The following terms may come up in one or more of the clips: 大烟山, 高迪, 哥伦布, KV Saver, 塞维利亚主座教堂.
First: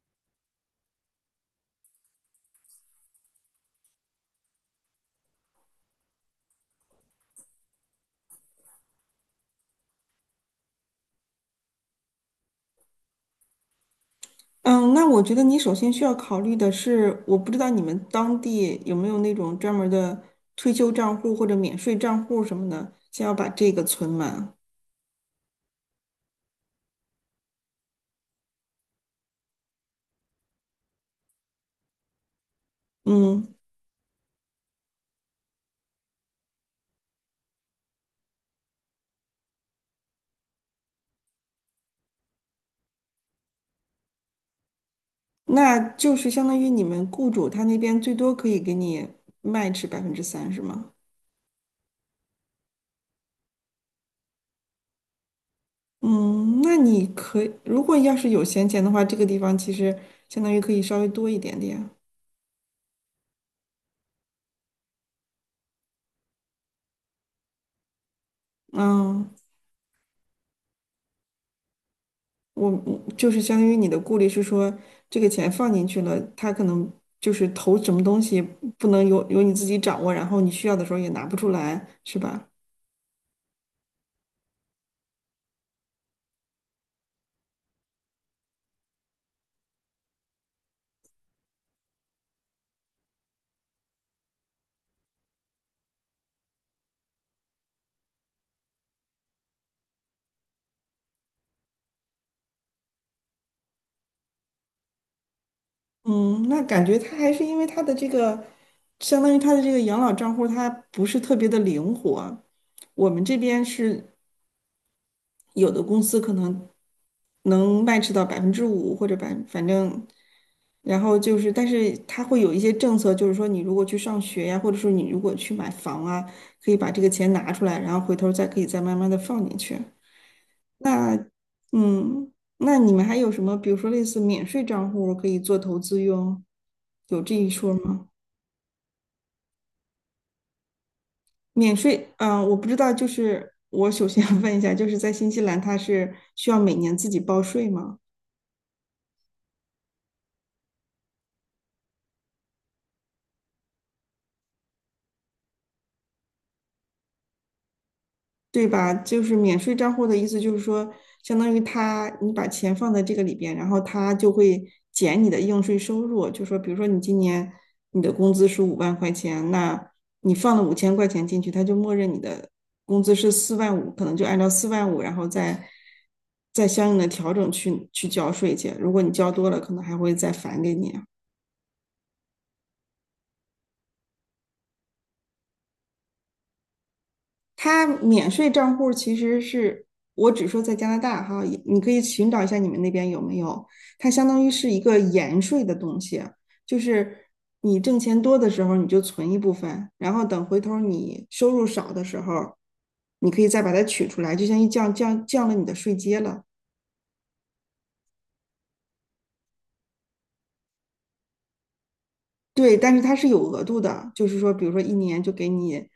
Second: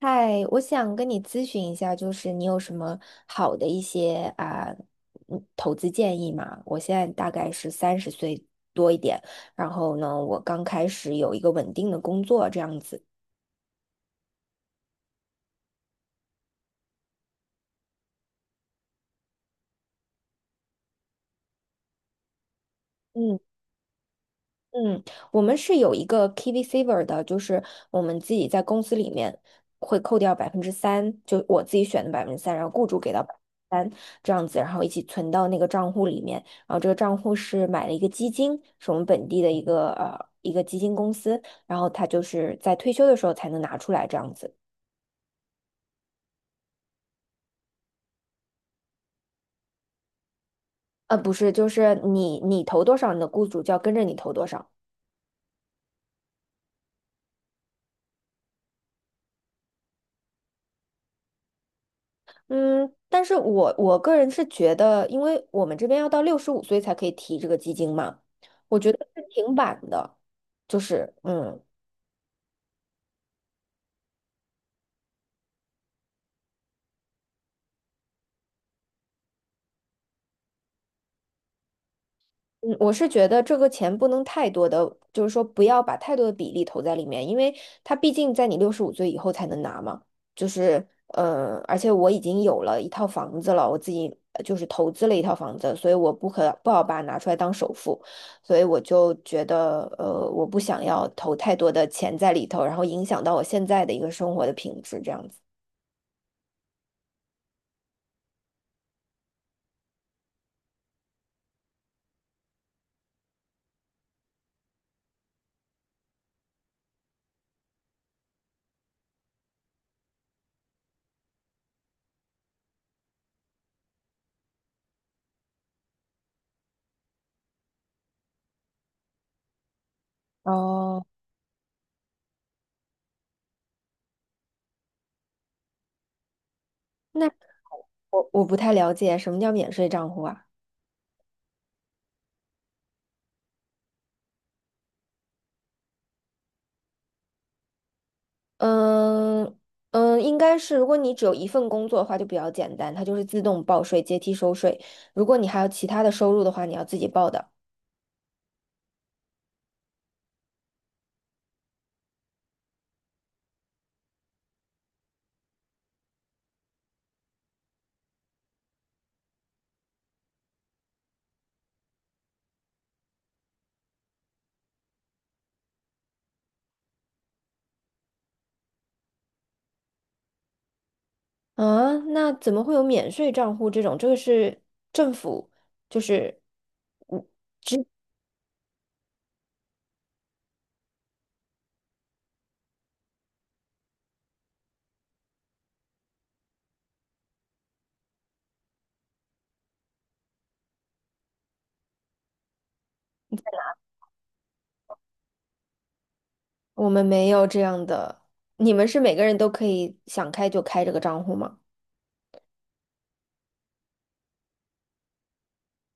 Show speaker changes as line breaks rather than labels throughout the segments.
嗨，我想跟你咨询一下，就是你有什么好的一些啊，投资建议吗？我现在大概是30岁多一点，然后呢，我刚开始有一个稳定的工作这样子。
嗯，那我觉得你首先需要考虑的是，我不知道你们当地有没有那种专门儿的退休账户或者免税账户什么的，先要
嗯。
把这个存满。
嗯，我们是有一个 KV Saver 的，就是我们自己在公司里面会扣掉百分之三，就我自己选的百分之三，然后雇主给到百
嗯，
分之三这样子，然后一起存到那个账户里面。然后这个账户是买了一个基金，是我们本地的一个基金公司，然后它就是在退休的时候才能拿出来这样子。
那就是相当于你们雇主他那边最多可以给你 match 3%，是吗？
不是，就是你投多少，你的雇主就要跟着你投多少。
嗯，那你可以，如果要是有闲钱的话，这个地方其实相当于可以稍微多一点点。
嗯，但是我个人是觉得，因为我们这边要到六十五岁才可以提这个基金嘛，我觉得是
嗯。
挺晚的，就是嗯。
我就是相当于你的顾虑是说，这个钱放进去了，他可能就是投什么东西不能由你自己掌握，然后你需要的时候也拿不出来，是吧？
嗯，我是觉得这个钱不能太多的，就是说不要把太多的比例投在里面，因为它毕竟在你六十五岁以后才能拿嘛。就是，而且我已经有了一套房子了，我自己就是投资了一套房子，所以我不好把它拿出来当首付，所以我就觉得，我不想要投太多的钱在里头，然后影响到我现在的一个生活的品质这样子。
嗯，那感觉他还是因为他的这个，相当于他的这个养老账户它不是特别的灵活。我们这边是有的公司可能能 match 到5%或者百，反正，然后就是，但是它会有一些政策，就是说你如果去上学呀，或者说你如果去买房啊，可以把这个钱拿出来，然后回头再可以再慢慢的放进去。
哦，
那，嗯，那你们还有什么，比如说类似免税账户可以做投资用，有
那
这一说吗？
我不太了解什么叫免税账户啊？
免税，我不知道，就是我首先 要问一下，就是在新西兰它是需要每年自己报税吗？
嗯嗯，应该是，如果你只有一份工作的话，就比较简单，它就是自动报税、阶梯收税。如果你还有其他的收入的话，你要自己报的。
对吧？就是免税账户的意思，就是说，相当于他你把钱放在这个里边，然后他就会减你的应税收入。就说，比如说你今年你的工资是50000块钱，那你放了5000块钱进去，他就默认你的工资是四万五，可能就按照四万五，然后再相应的调整去交税去。如果你交多了，可能还会再返给你啊。
啊，那怎么会有免税账户这种？这个是政府，就是
它免税账户其实是我只说在加拿大哈，也你可以寻找一下你们那边有没有。它相当于是一个延税的东西，就是你挣钱多的时候你就存一部分，然后等回头你收入少的时候，你可以再把它取出来，就相当于降了你的税阶了。
我们没有这样的。你们是每个人都可以想开就开这个账户吗？
对，但是它是有额度的，就是说，比如说一年就给你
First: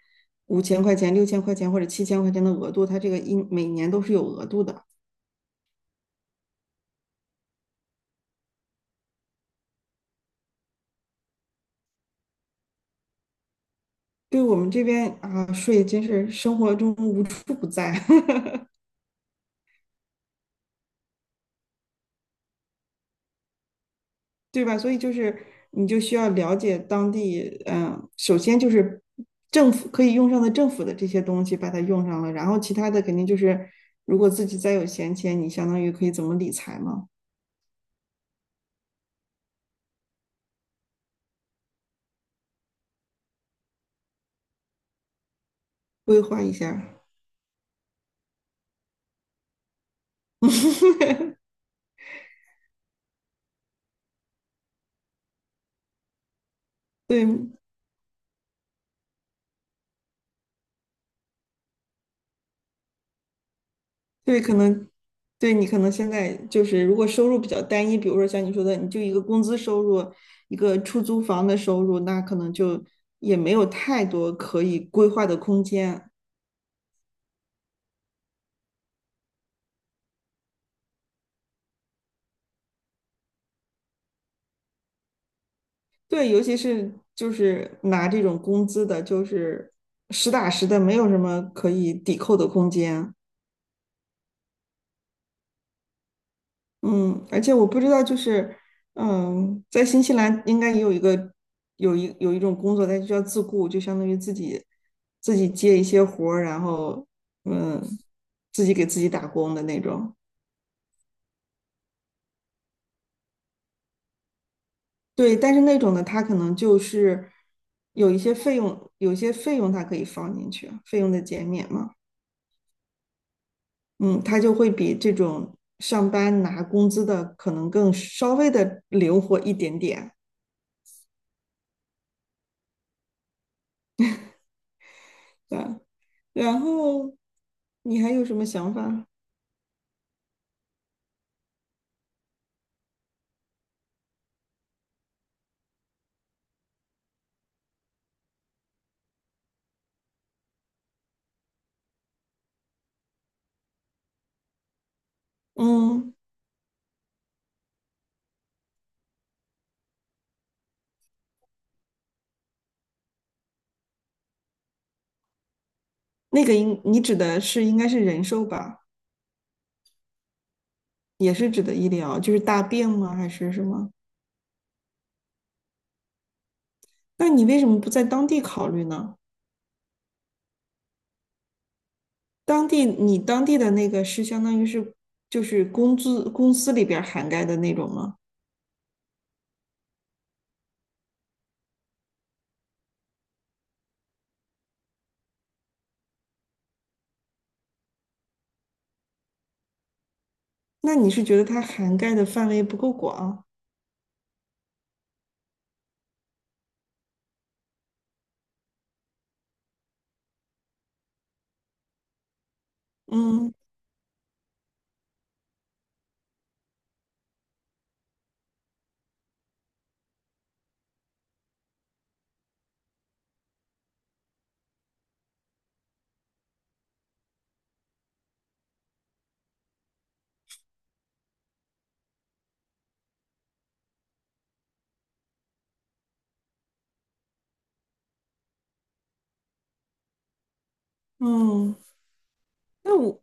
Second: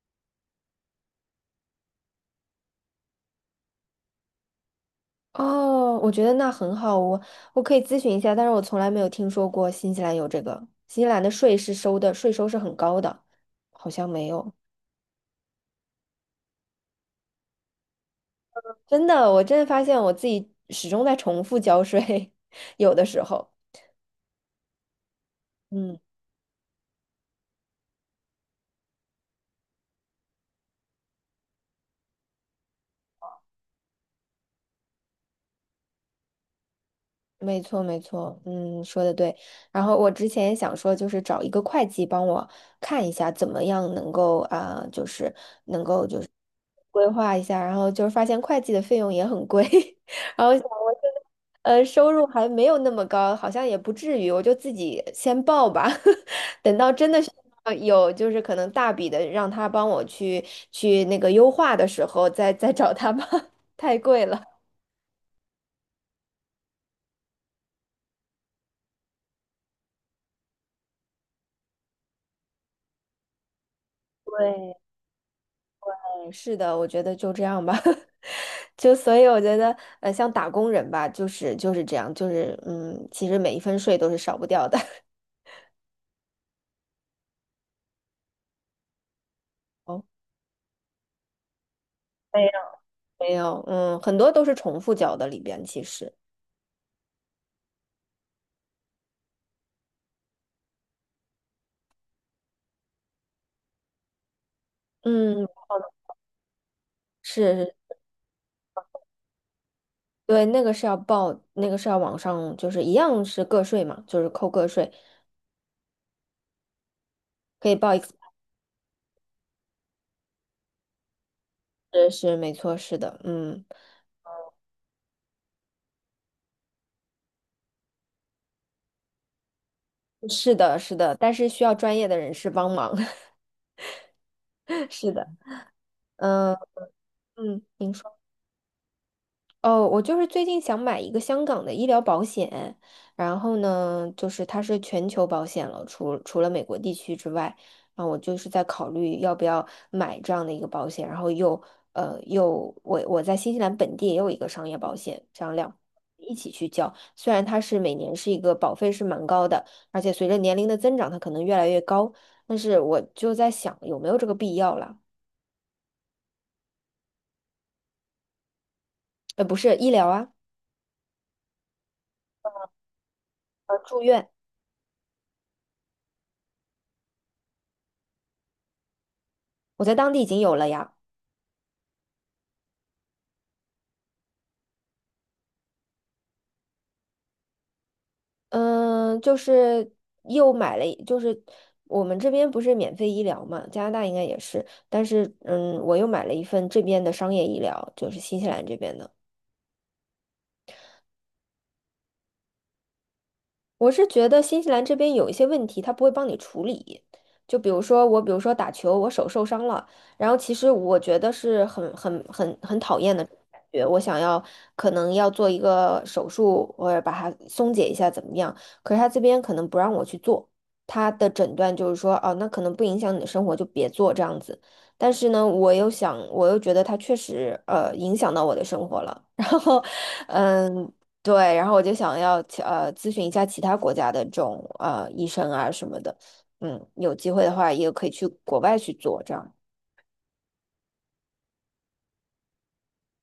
五千块钱、6000块钱或者7000块钱的额度，它这个一每年都是有额度的。
哦，我觉得那很好，我可以咨询一下，但是我从来没有听说过新西兰有这个。新西兰的税是收的，税收是很高的，好像没
对
有。
我们这边啊，税真是生活中无处不在，
真的，我真的发现我自己始终在重复交税，有的时候，
对吧？所以就是你
嗯，
就需要了解当地，嗯，首先就是政府可以用上的政府的这些东西把它用上了，然后其他的肯定就是如果自己再有闲钱，你相当于可以怎么理财嘛，
没错没错，嗯，说的对。然后我之前也想说，就是找一个会计帮我看一下，怎么样能够啊、就是
规划一下。
规划一下，然后就是发现会计的费用也很贵，然后想我现 在收入还没有那么高，好像也不至于，我就自己先报吧，等到真的
对，
是有就是可能大笔的让他帮我去那个优化的时候，再找他吧，太贵
对，可
了。
能对你可能现在就是，如果收入比较单一，比如说像你说的，你就一个工资收入，一个出租房的收入，那可能就也没有太多可以规划的空间。
对，是的，我觉得就这样吧，就所以我觉得，像打工人吧，就是这样，就是，其实每一分税都是少不掉的。
对，尤其是就是拿这种工资的，就是
哦，
实打实的，没有什么可以抵扣的空间。
没有，嗯，很多都是重复缴的里边，其实，
嗯，而且我不知道，就是，嗯，在新西兰应该也有一个有一种工作，它就叫自雇，就相当于自己
嗯，
接一些活儿，然后
是，
嗯，
是
自己给自己打工的那种。
对，那个是要报，那个是要往上，就是一样是个税嘛，就是扣个税，
对，但是那种的，他可能就是
可以报一，x
有一些费用它可以放进去，费用的减免嘛。
是没错，是的，嗯，
嗯，他就会比这种上班拿工资的可能更稍微的灵活一点点。
是的，是的，但是需要专业的人士帮忙，是的，
对，
嗯
然后
嗯，您
你还
说。
有什么想法？
哦，我就是最近想买一个香港的医疗保险，然后呢，就是它是全球保险了，除了美国地区之外，啊，我就是在考虑要不要买这样的一个保险，然后又我在新西兰本地也有一个商业保险，这样两
嗯，
一起去交，虽然它是每年是一个保费是蛮高的，而且随着年龄的增长，它可能越来越高，但是我就在想有没有这个必要了，
那个应你指的是应该是人寿吧，
不是医疗啊，
也是指的医疗，就是大病吗？还是什么？
住院，
那你为什么不在当地考虑呢？
我在当地已经有了呀。
当地你当地的那个是相当于是就是工资公司里边儿涵盖的那种吗？
嗯，就是又买了一就是我们这边不是免费医疗嘛，加拿大应该也是，但是我又买了一份这边的商业医疗，就是新西兰这边的。
那你是觉得它涵盖的范围不够广？
我是觉得新西兰这边有一些问题，他不会帮你处理。就比如说打球，我手受伤了，然后其实我觉得是很讨厌的感
嗯
觉，我想要可能要做一个手术，或者把它松解一下怎么样？可是他这边可能不让我去做，他的诊断就是说，哦，那可能不影响你的生活，就别做这样子。但是呢，我又想，我又觉得他确实影响到我的生活了，然后。嗯，对，然后我就想要咨询一下其他国家的这种医生啊什么的，嗯，有机会的话也可以去国外去做这样。
嗯。那我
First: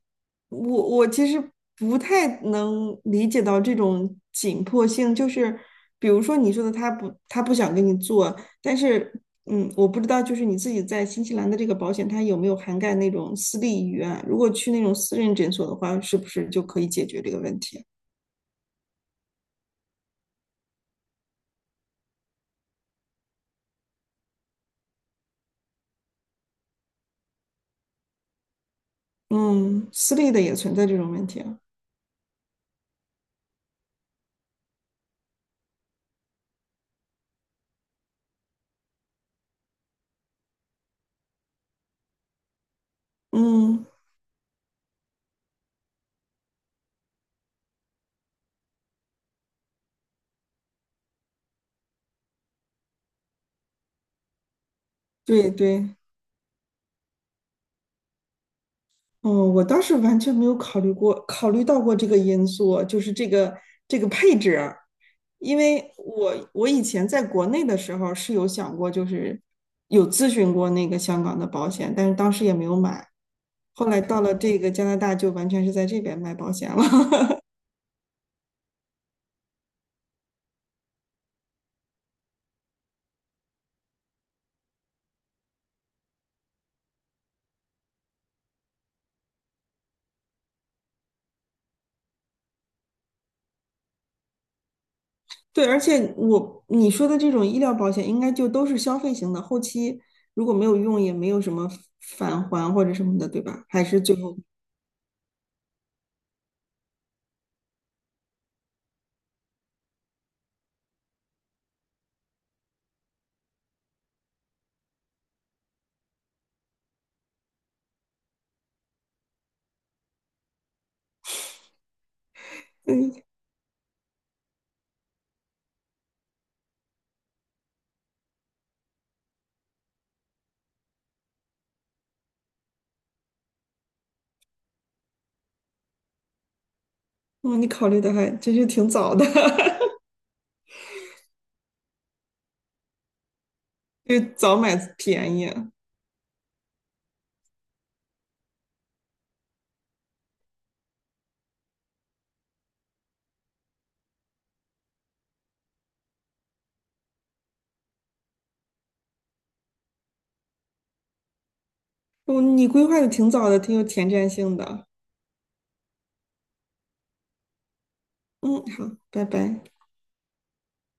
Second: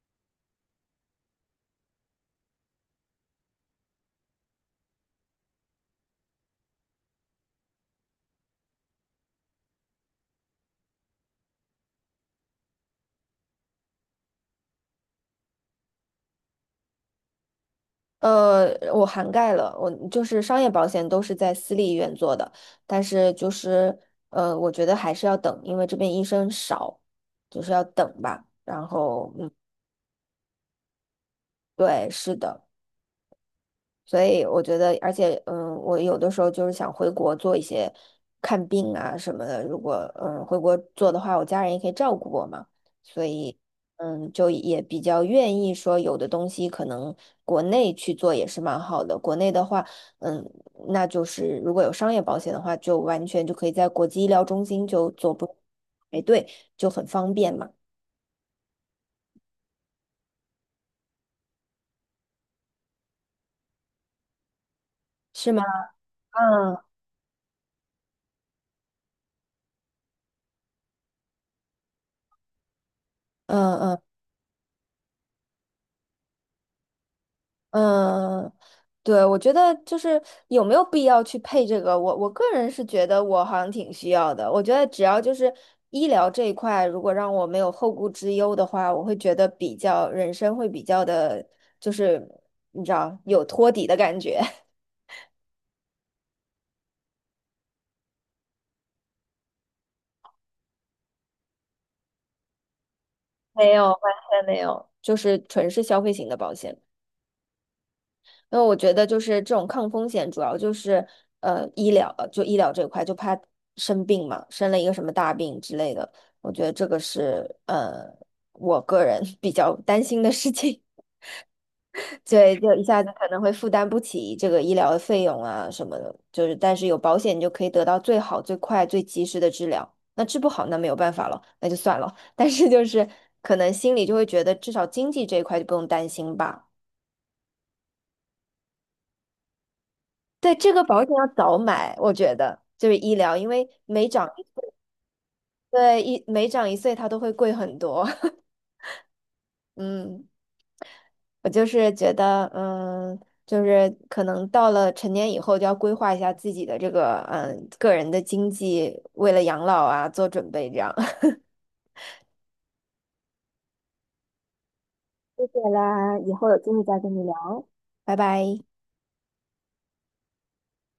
我我其实不太能理解到这种紧迫性，就是比如说你说的他不想跟你做，但是嗯，我不知道就是你自己在新西兰的这个保险，它有没有涵盖那种私立医院？如果去那种私人诊所的话，是不是就可以解决这个问题？
我涵盖了，我就是商业保险都是在私立医院做的，但是就是我觉得还是要等，因为这边医生少，就是要等吧。然后嗯，
嗯，私立的也存在这种问题啊。
对，是的。所以我觉得，而且，我有的时候就是想回国做一些看病啊什么的。如果回国做的话，我家人也可以照顾我嘛，所以
嗯，
就也比较愿意说，有的东西可能国内去做也是蛮好的。国内的话，嗯，那就是如果有商业保险的话，就完全就可以在国际医疗中心就做不
对对。
排对，就很方便嘛，
哦，我倒是完全没有考虑过，考虑过这个因素，就是这个配置。
是
因
吗？
为我
嗯
以前在国内的时候是有想过，就是有咨询过那个香港的保险，但是当时也没有买。
嗯
后来
嗯
到了这个加拿大，就完全是在这边卖保险了。
嗯。对，我觉得就是有没有必要去配这个，我个人是觉得我好像挺需要的。我觉得只要就是医疗这一块，如果让我没有后顾之忧的话，我会觉得比较人生会比较的，就是你知道有托底的感觉，
对，而且我你说的这种医疗保险，应该就都是消费型的，后期如果没有用，也没有什么返还或者什么的，对吧？
没
还
有，完
是最后，
全没有。就是纯是消费型的保险。因为我觉得就是这种抗风险，主要就是医疗，就医疗这块，就怕生病嘛，生了一个什么大病之类的，我觉得这个是我个人 比较担心的事情，对，就一下子
嗯，
可能会负担不起这个医疗的费用啊什么的，就是但是有保险，你就可以得到最好、最快、最及时的治疗。那治不好，那没有办法了，那就算了。但是就是可能心里就会觉得，至少经济这一块就不用担心吧。
哦，你考虑的还真是挺早的，
对，这个保险要早买，我觉得就是医疗，因为
就早买便宜。嗯，
每长一岁，它都会贵很多。嗯，我就是觉得，就是可能到了成年以后，就要规划一下自己的这个，个人的经济，为了养老啊做准备，这样。
哦你规划的挺早的，挺有前瞻性的。
谢谢啦，以后有机会再跟你聊，拜拜。
嗯，好，拜拜。